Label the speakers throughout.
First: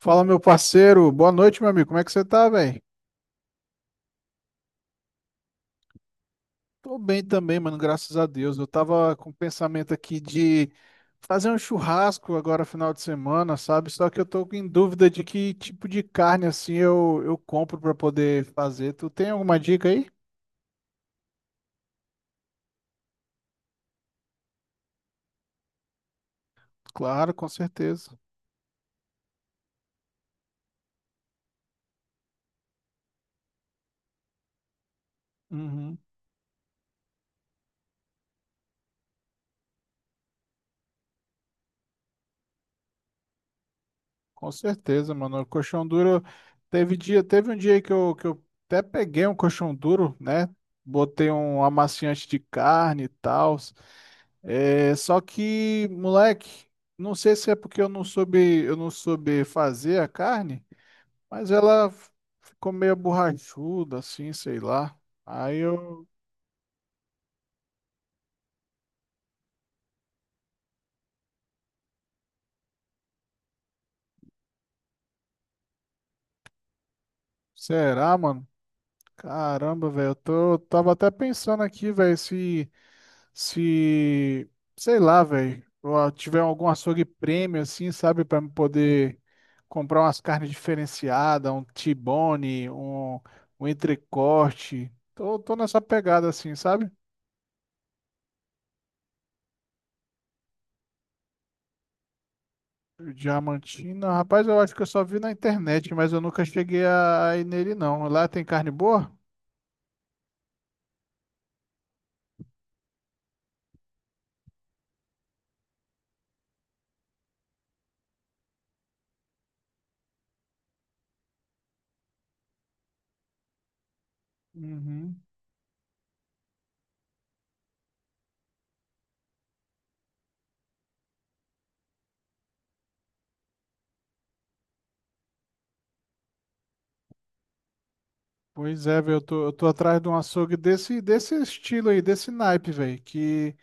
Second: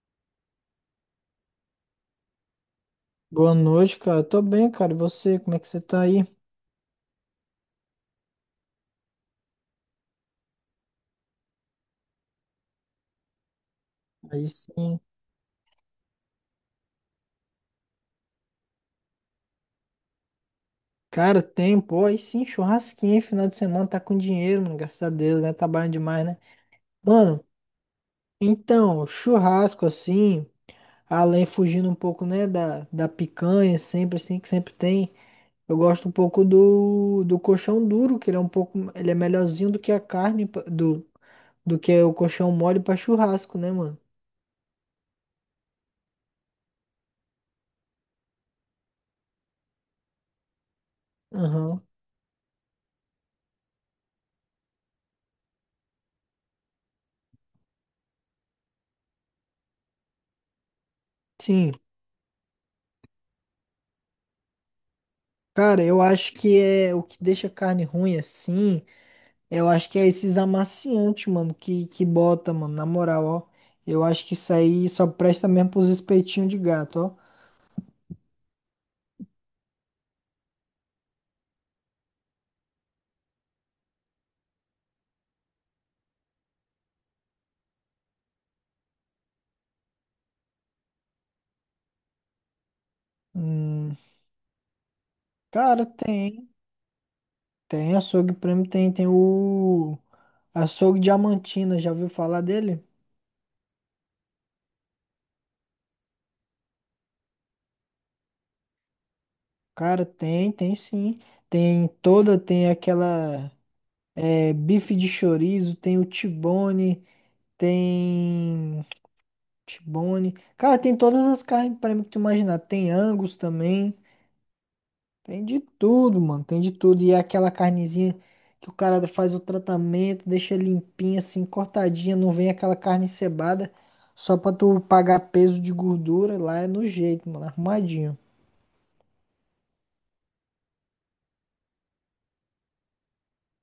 Speaker 1: Fala, meu parceiro. Boa noite, meu amigo. Como é que você tá, velho?
Speaker 2: Boa noite, cara. Tô bem, cara. E você, como é que você tá aí?
Speaker 1: Tô bem também, mano, graças a Deus. Eu tava com o pensamento aqui de fazer um churrasco agora, final de semana, sabe? Só que eu tô
Speaker 2: Aí
Speaker 1: em
Speaker 2: sim.
Speaker 1: dúvida de que tipo de carne, assim, eu compro pra poder fazer. Tu tem alguma dica aí?
Speaker 2: Cara, tem, pô, aí sim, churrasquinho, hein? Final de semana, tá com dinheiro, mano, graças a Deus, né? Trabalhando demais, né?
Speaker 1: Claro,
Speaker 2: Mano,
Speaker 1: com certeza.
Speaker 2: então, churrasco, assim, além fugindo um pouco, né, da picanha, sempre assim, que sempre tem, eu
Speaker 1: Uhum,
Speaker 2: gosto um pouco do colchão duro, que ele é um pouco, ele é melhorzinho do que a carne, do, do que o colchão mole pra churrasco, né, mano?
Speaker 1: com certeza, mano. O colchão duro teve dia, teve um dia que eu até peguei um colchão duro, né? Botei um
Speaker 2: Aham.
Speaker 1: amaciante de carne e tal. É, só que, moleque, não sei se é porque eu não soube fazer a carne, mas
Speaker 2: Sim.
Speaker 1: ficou meio borrachuda, assim, sei lá. Aí
Speaker 2: Cara, eu
Speaker 1: eu,
Speaker 2: acho que é o que deixa a carne ruim assim, eu acho que é esses amaciantes, mano, que bota, mano, na moral, ó. Eu acho que isso aí só presta mesmo pros espetinhos de gato, ó.
Speaker 1: será, mano? Caramba, velho, tava até pensando aqui, velho, se, sei lá, velho, eu tiver algum açougue prêmio, assim, sabe, pra me poder comprar umas carnes diferenciadas, um T-bone, um
Speaker 2: Hum,
Speaker 1: entrecorte. Tô nessa
Speaker 2: Cara,
Speaker 1: pegada,
Speaker 2: tem,
Speaker 1: assim, sabe?
Speaker 2: tem açougue prêmio, tem, tem o açougue Diamantina, já ouviu falar dele?
Speaker 1: Diamantina, rapaz, eu acho que eu só vi na internet, mas eu nunca cheguei a ir nele, não. Lá tem carne boa?
Speaker 2: Cara, tem sim. Tem aquela bife de chorizo, tem T-bone. Cara, tem todas as carnes para mim que tu imaginar. Tem Angus também.
Speaker 1: Uhum.
Speaker 2: Tem de tudo, mano. Tem de tudo. E é aquela carnezinha que o cara faz o tratamento, deixa limpinha, assim, cortadinha. Não vem aquela carne encebada só pra tu pagar peso de gordura. Lá é no jeito, mano. Arrumadinho.
Speaker 1: Pois é, velho, eu tô atrás de um açougue desse, desse estilo aí, desse naipe, velho, que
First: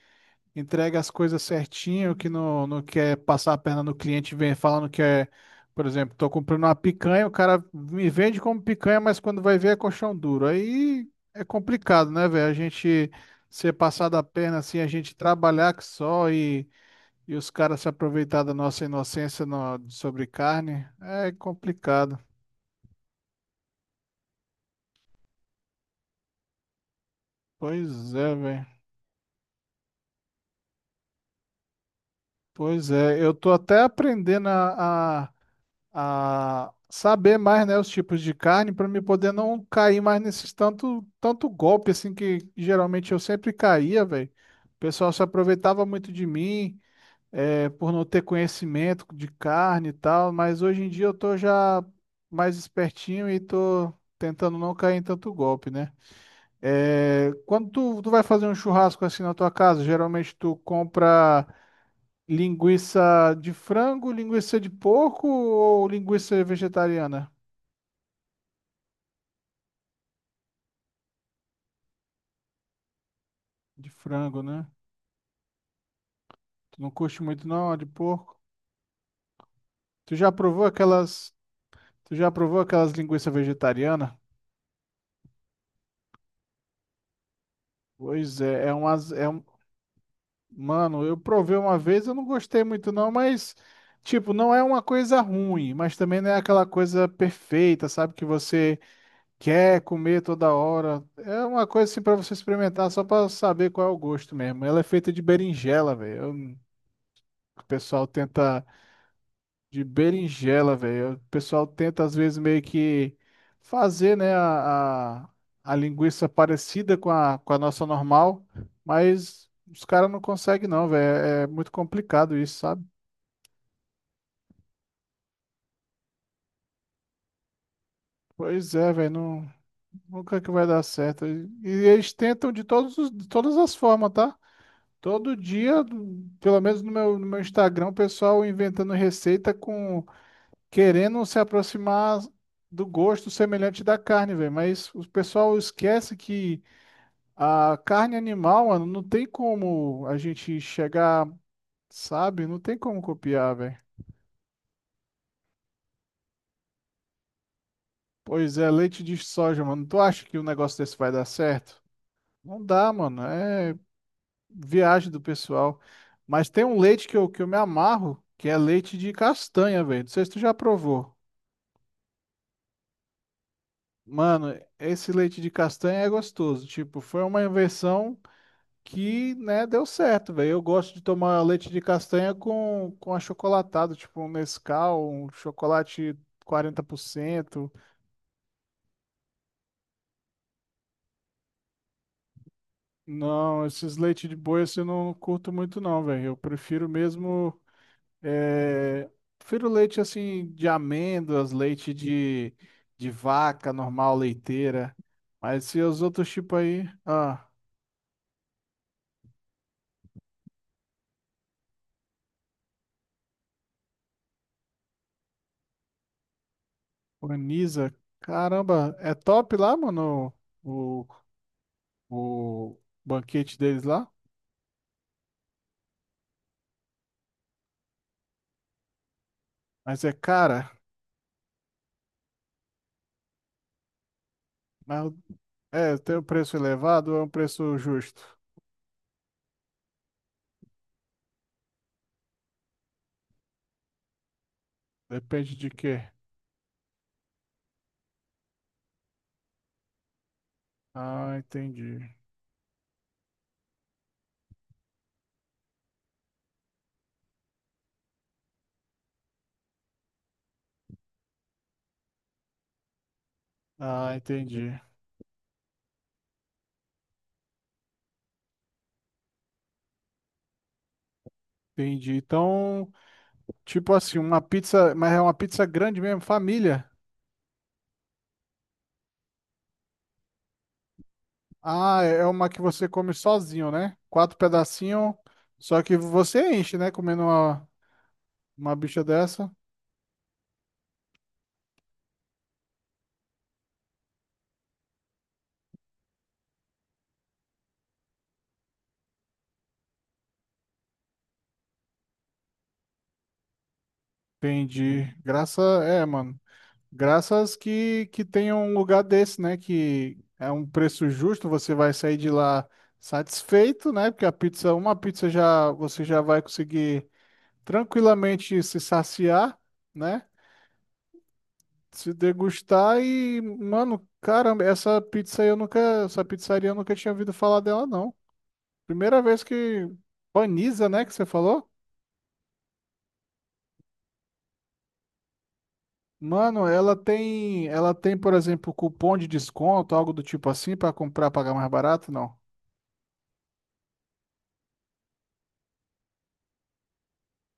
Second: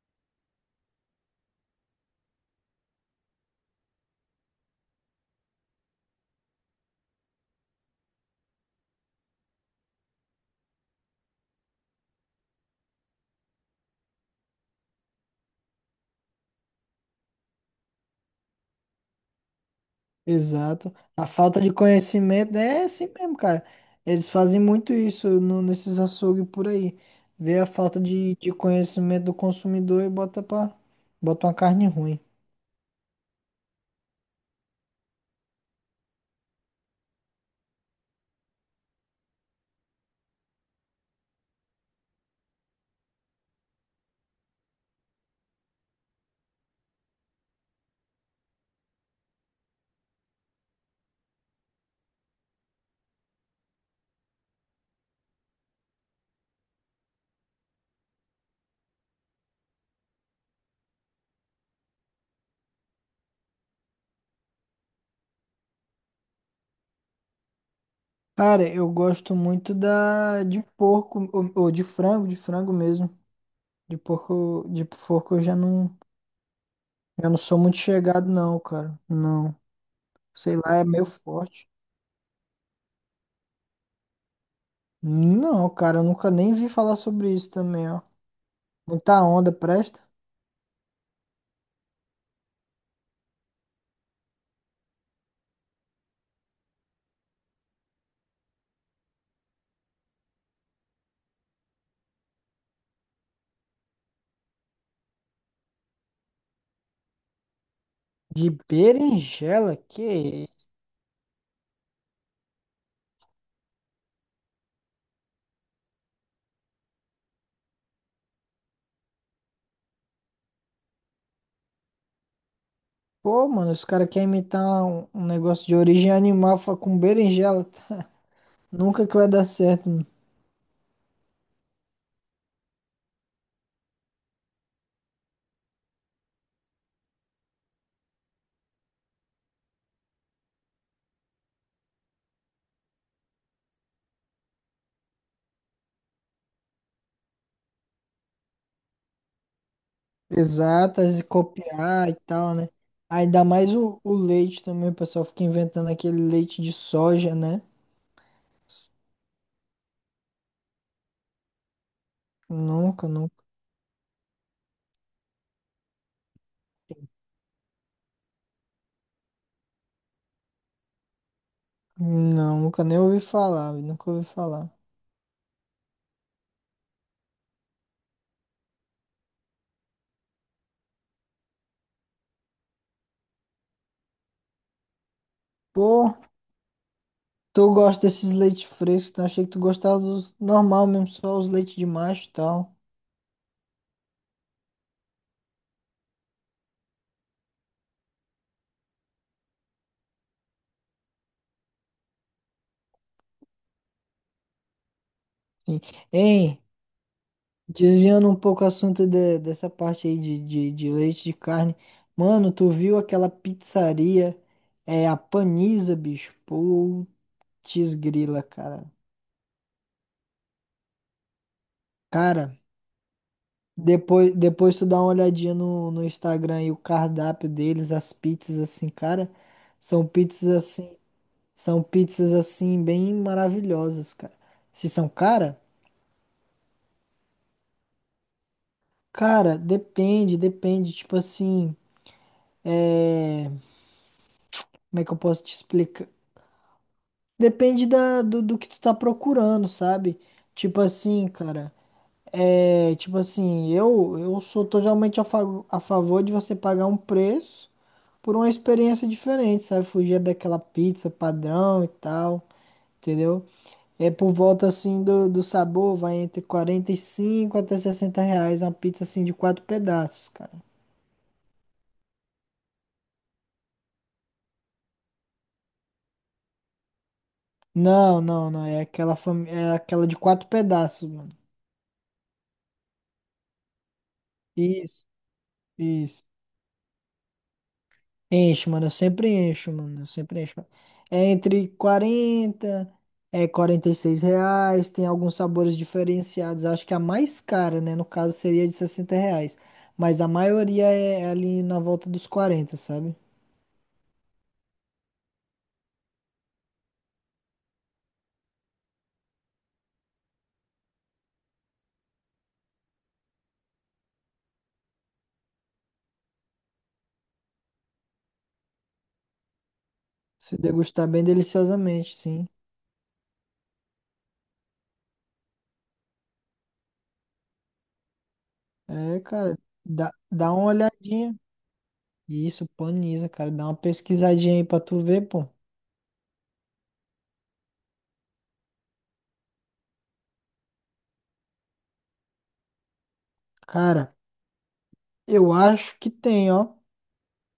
Speaker 1: entrega as coisas certinho, que não quer passar a perna no cliente, vem falando que é, por exemplo, tô comprando uma picanha, o cara me vende como picanha, mas quando vai ver é colchão duro. Aí é complicado, né, velho? A gente ser passado a perna assim, a gente trabalhar que só e os caras se aproveitar da nossa inocência sobre carne
Speaker 2: Exato. A
Speaker 1: é
Speaker 2: falta de
Speaker 1: complicado.
Speaker 2: conhecimento é assim mesmo, cara. Eles fazem muito isso nesses açougues por aí. Vê a falta
Speaker 1: Pois é,
Speaker 2: de
Speaker 1: velho.
Speaker 2: conhecimento do consumidor e bota uma carne ruim.
Speaker 1: Pois é. Eu tô até aprendendo a saber mais, né, os tipos de carne para me poder não cair mais nesses tanto golpe assim que geralmente eu sempre caía, velho. O pessoal se aproveitava muito de mim, é, por não ter conhecimento de carne e tal, mas hoje em dia eu tô já mais espertinho e tô tentando não cair em tanto golpe, né? É, quando tu vai fazer um churrasco assim na tua casa, geralmente tu compra linguiça de frango, linguiça de porco ou linguiça vegetariana?
Speaker 2: Cara, eu gosto muito da de porco ou de frango mesmo.
Speaker 1: De
Speaker 2: De
Speaker 1: frango,
Speaker 2: porco,
Speaker 1: né?
Speaker 2: de porco eu já não,
Speaker 1: Tu não curte
Speaker 2: eu não
Speaker 1: muito
Speaker 2: sou
Speaker 1: não, a
Speaker 2: muito
Speaker 1: de
Speaker 2: chegado
Speaker 1: porco.
Speaker 2: não, cara. Não.
Speaker 1: Tu já
Speaker 2: Sei
Speaker 1: provou
Speaker 2: lá, é meio
Speaker 1: aquelas,
Speaker 2: forte.
Speaker 1: tu já provou aquelas linguiças vegetarianas?
Speaker 2: Não, cara, eu nunca nem vi falar sobre isso também, ó.
Speaker 1: Pois é, é umas,
Speaker 2: Muita
Speaker 1: é um,
Speaker 2: onda, presta.
Speaker 1: mano, eu provei uma vez, eu não gostei muito não, mas tipo, não é uma coisa ruim, mas também não é aquela coisa perfeita, sabe? Que você quer comer toda hora. É uma coisa assim para você experimentar só para saber qual é o gosto mesmo. Ela é feita de berinjela, velho. O pessoal
Speaker 2: De
Speaker 1: tenta
Speaker 2: berinjela,
Speaker 1: de
Speaker 2: que isso?
Speaker 1: berinjela, velho. O pessoal tenta às vezes meio que fazer, né, a linguiça parecida com a nossa normal, mas os caras não conseguem não, velho. É muito complicado isso, sabe?
Speaker 2: Pô, mano, os caras querem imitar um negócio de origem animal com berinjela.
Speaker 1: Pois é,
Speaker 2: Nunca
Speaker 1: velho,
Speaker 2: que vai dar
Speaker 1: não,
Speaker 2: certo,
Speaker 1: nunca que vai dar certo. E eles tentam de todos, de todas as formas, tá? Todo dia, pelo menos no meu Instagram, o pessoal inventando receita com querendo se aproximar do gosto semelhante da carne, velho. Mas o pessoal esquece que a carne animal, mano, não tem como a gente
Speaker 2: exatas e
Speaker 1: chegar,
Speaker 2: copiar e
Speaker 1: sabe?
Speaker 2: tal,
Speaker 1: Não
Speaker 2: né?
Speaker 1: tem como
Speaker 2: Ainda
Speaker 1: copiar,
Speaker 2: mais
Speaker 1: velho.
Speaker 2: o leite também, o pessoal fica inventando aquele leite de soja, né?
Speaker 1: Pois é, leite de soja, mano. Tu acha que um negócio desse vai dar certo? Não dá,
Speaker 2: Nunca,
Speaker 1: mano.
Speaker 2: nunca.
Speaker 1: É viagem do pessoal. Mas tem um leite que eu me amarro, que é leite de castanha, velho. Não sei se tu já provou.
Speaker 2: Não, nunca nem ouvi falar, nunca ouvi
Speaker 1: Mano,
Speaker 2: falar.
Speaker 1: esse leite de castanha é gostoso. Tipo, foi uma invenção que, né, deu certo, velho. Eu gosto de tomar leite de castanha com achocolatado, tipo um Nescau, um
Speaker 2: Pô,
Speaker 1: chocolate 40%.
Speaker 2: tu gosta desses leites frescos, então achei que tu gostava dos normal mesmo, só os leites de macho e tal.
Speaker 1: Não, esses leite de boi assim, eu não curto muito não, velho. Eu prefiro mesmo, é, prefiro leite assim de amêndoas, leite de vaca normal, leiteira. Mas
Speaker 2: Sim.
Speaker 1: se os outros
Speaker 2: Hein,
Speaker 1: tipos aí, ah.
Speaker 2: desviando um pouco o assunto dessa parte aí de leite de carne. Mano, tu viu aquela pizzaria, a Paniza, bicho? Pô,
Speaker 1: Organiza.
Speaker 2: Desgrila, cara.
Speaker 1: Caramba, é top lá, mano, o,
Speaker 2: Cara,
Speaker 1: o banquete deles lá.
Speaker 2: depois tu dá uma olhadinha no Instagram e o cardápio deles, as pizzas assim, cara,
Speaker 1: Mas
Speaker 2: são
Speaker 1: é
Speaker 2: pizzas
Speaker 1: cara,
Speaker 2: assim, são pizzas assim bem maravilhosas, cara. Se são
Speaker 1: mas
Speaker 2: cara?
Speaker 1: é, tem um preço elevado ou é um preço justo?
Speaker 2: Cara, depende, tipo assim, é, como é que eu posso te
Speaker 1: Depende de quê?
Speaker 2: explicar? Depende do que tu tá procurando, sabe? Tipo assim,
Speaker 1: Ah,
Speaker 2: cara,
Speaker 1: entendi.
Speaker 2: tipo assim, eu sou totalmente a favor de você pagar um preço por uma experiência diferente, sabe? Fugir daquela pizza padrão e tal, entendeu? É
Speaker 1: Ah,
Speaker 2: por volta
Speaker 1: entendi.
Speaker 2: assim do sabor, vai entre 45 até R$ 60 uma pizza assim de quatro pedaços, cara.
Speaker 1: Entendi. Então, tipo assim, uma pizza, mas é uma pizza grande mesmo, família.
Speaker 2: Não, não, não, é aquela de quatro pedaços, mano.
Speaker 1: Ah, é é uma que você come sozinho, né? Quatro
Speaker 2: Isso,
Speaker 1: pedacinhos, só que
Speaker 2: isso.
Speaker 1: você enche, né? Comendo
Speaker 2: Enche,
Speaker 1: uma
Speaker 2: mano, eu
Speaker 1: bicha
Speaker 2: sempre
Speaker 1: dessa.
Speaker 2: encho, mano, eu sempre encho. É entre 40 é R$ 46, tem alguns sabores diferenciados. Acho que a mais cara, né, no caso seria de R$ 60, mas a maioria é ali na volta dos 40, sabe?
Speaker 1: Entendi. Graça é, mano. Graças que tenha um lugar desse, né? Que é um preço justo, você vai sair de lá satisfeito, né? Porque a pizza, uma pizza já você já vai conseguir tranquilamente se saciar, né?
Speaker 2: Se degustar bem
Speaker 1: Se
Speaker 2: deliciosamente, sim.
Speaker 1: degustar e, mano, caramba, essa pizza aí eu nunca, essa pizzaria eu nunca tinha ouvido falar dela, não.
Speaker 2: É,
Speaker 1: Primeira vez
Speaker 2: cara,
Speaker 1: que
Speaker 2: dá uma
Speaker 1: Paniza, né, que você
Speaker 2: olhadinha.
Speaker 1: falou?
Speaker 2: Isso, Paniza, cara, dá uma pesquisadinha aí pra tu ver, pô.
Speaker 1: Mano, ela tem, por exemplo, cupom de desconto, algo do tipo assim, para comprar, pagar mais barato? Não.
Speaker 2: Cara, eu acho que tem, ó.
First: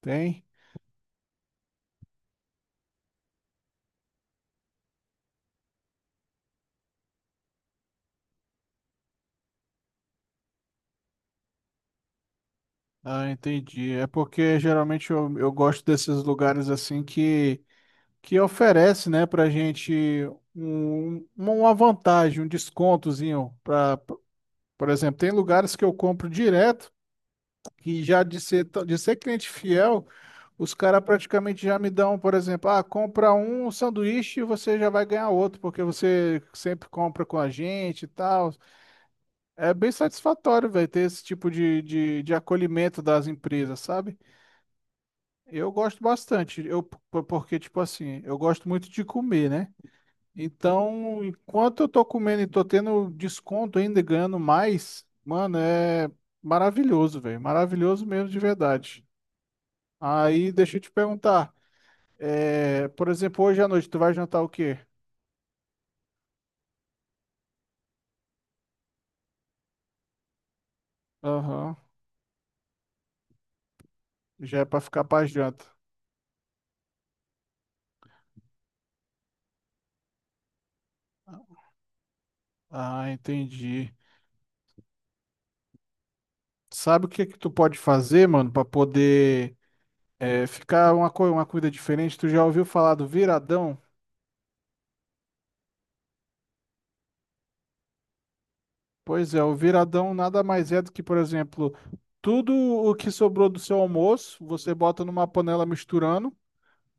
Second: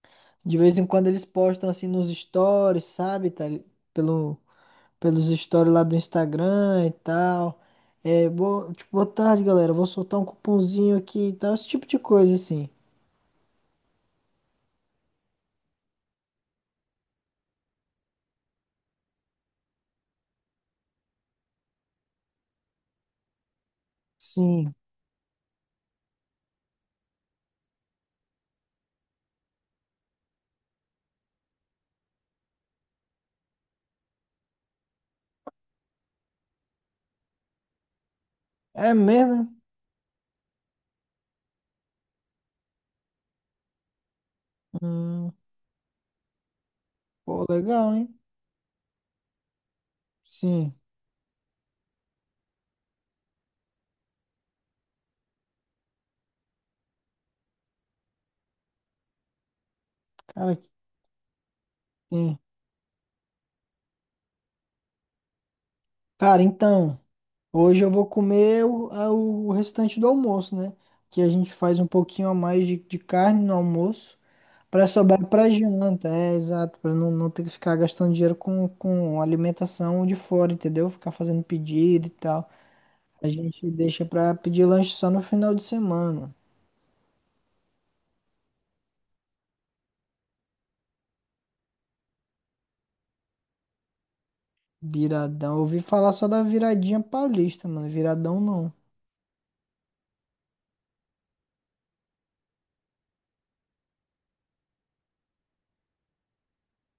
Speaker 1: Tem.
Speaker 2: De vez em quando eles postam assim nos stories, sabe? Tá, pelo, pelos stories lá do Instagram e tal. É, tipo, boa tarde, galera. Vou soltar um cupomzinho aqui e tal. Esse tipo de coisa, assim.
Speaker 1: Ah, entendi. É porque geralmente eu gosto desses lugares assim que oferece, né, pra gente um, uma vantagem, um descontozinho. Pra,
Speaker 2: Sim.
Speaker 1: por exemplo, tem lugares que eu compro direto e já de ser, de ser cliente fiel, os caras praticamente já me dão, por exemplo, ah, compra um sanduíche e você já vai ganhar outro, porque você sempre compra com a gente e tal.
Speaker 2: É mesmo? Né?
Speaker 1: É bem satisfatório, velho, ter esse tipo de acolhimento das empresas, sabe?
Speaker 2: Hum,
Speaker 1: Eu gosto bastante,
Speaker 2: Pô,
Speaker 1: porque, tipo
Speaker 2: legal, hein?
Speaker 1: assim, eu gosto muito de comer, né?
Speaker 2: Sim.
Speaker 1: Então, enquanto eu tô comendo e tô tendo desconto ainda, e ganhando mais, mano, é maravilhoso, velho. Maravilhoso mesmo de verdade. Aí,
Speaker 2: Cara,
Speaker 1: deixa eu te perguntar,
Speaker 2: sim.
Speaker 1: é, por exemplo, hoje à noite, tu vai jantar o quê?
Speaker 2: Cara, então, hoje eu vou comer o restante do almoço, né? Que a gente
Speaker 1: Aham,
Speaker 2: faz um pouquinho a mais de carne no almoço.
Speaker 1: já é pra
Speaker 2: Pra
Speaker 1: ficar pra
Speaker 2: sobrar pra
Speaker 1: janta.
Speaker 2: janta, é exato, pra não ter que ficar gastando dinheiro com alimentação de fora, entendeu? Ficar fazendo pedido e tal.
Speaker 1: Ah,
Speaker 2: A gente
Speaker 1: entendi.
Speaker 2: deixa pra pedir lanche só no final de semana, mano.
Speaker 1: Sabe o que que tu pode fazer, mano, pra poder é, ficar uma, uma comida diferente? Tu já ouviu falar do viradão?
Speaker 2: Viradão. Eu ouvi falar só da viradinha paulista, mano. Viradão não.
Speaker 1: Pois é, o viradão nada mais é do que, por exemplo, tudo o que sobrou do seu almoço, você bota numa panela misturando,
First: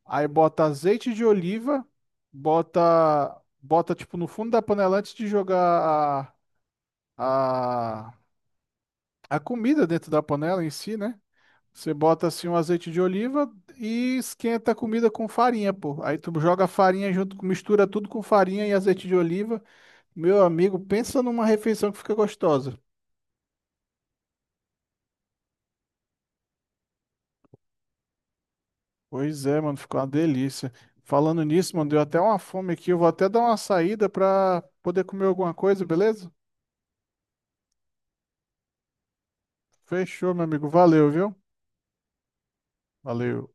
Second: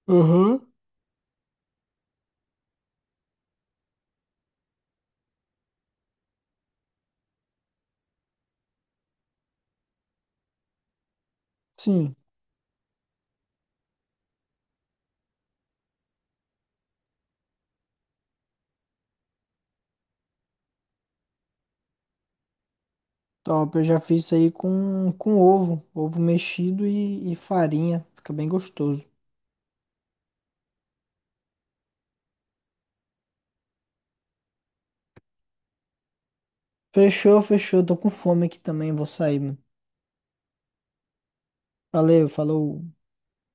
Speaker 1: aí bota
Speaker 2: Uhum.
Speaker 1: azeite de oliva, bota tipo no fundo da panela antes de jogar a, a, a comida dentro da panela em si, né? Você
Speaker 2: Sim,
Speaker 1: bota assim um azeite de oliva e esquenta a comida com farinha, pô. Aí tu joga a farinha junto, mistura tudo com farinha e azeite de oliva. Meu amigo, pensa numa refeição que fica gostosa.
Speaker 2: top. Eu já fiz isso aí com ovo, ovo mexido e farinha. Fica bem gostoso.
Speaker 1: Pois é, mano, ficou uma delícia. Falando nisso, mano, deu até uma fome aqui. Eu vou até dar uma saída pra poder comer alguma coisa, beleza?
Speaker 2: Fechou, fechou. Tô com fome aqui também, vou sair, mano.
Speaker 1: Fechou, meu amigo. Valeu, viu?
Speaker 2: Valeu, falou.
Speaker 1: Valeu.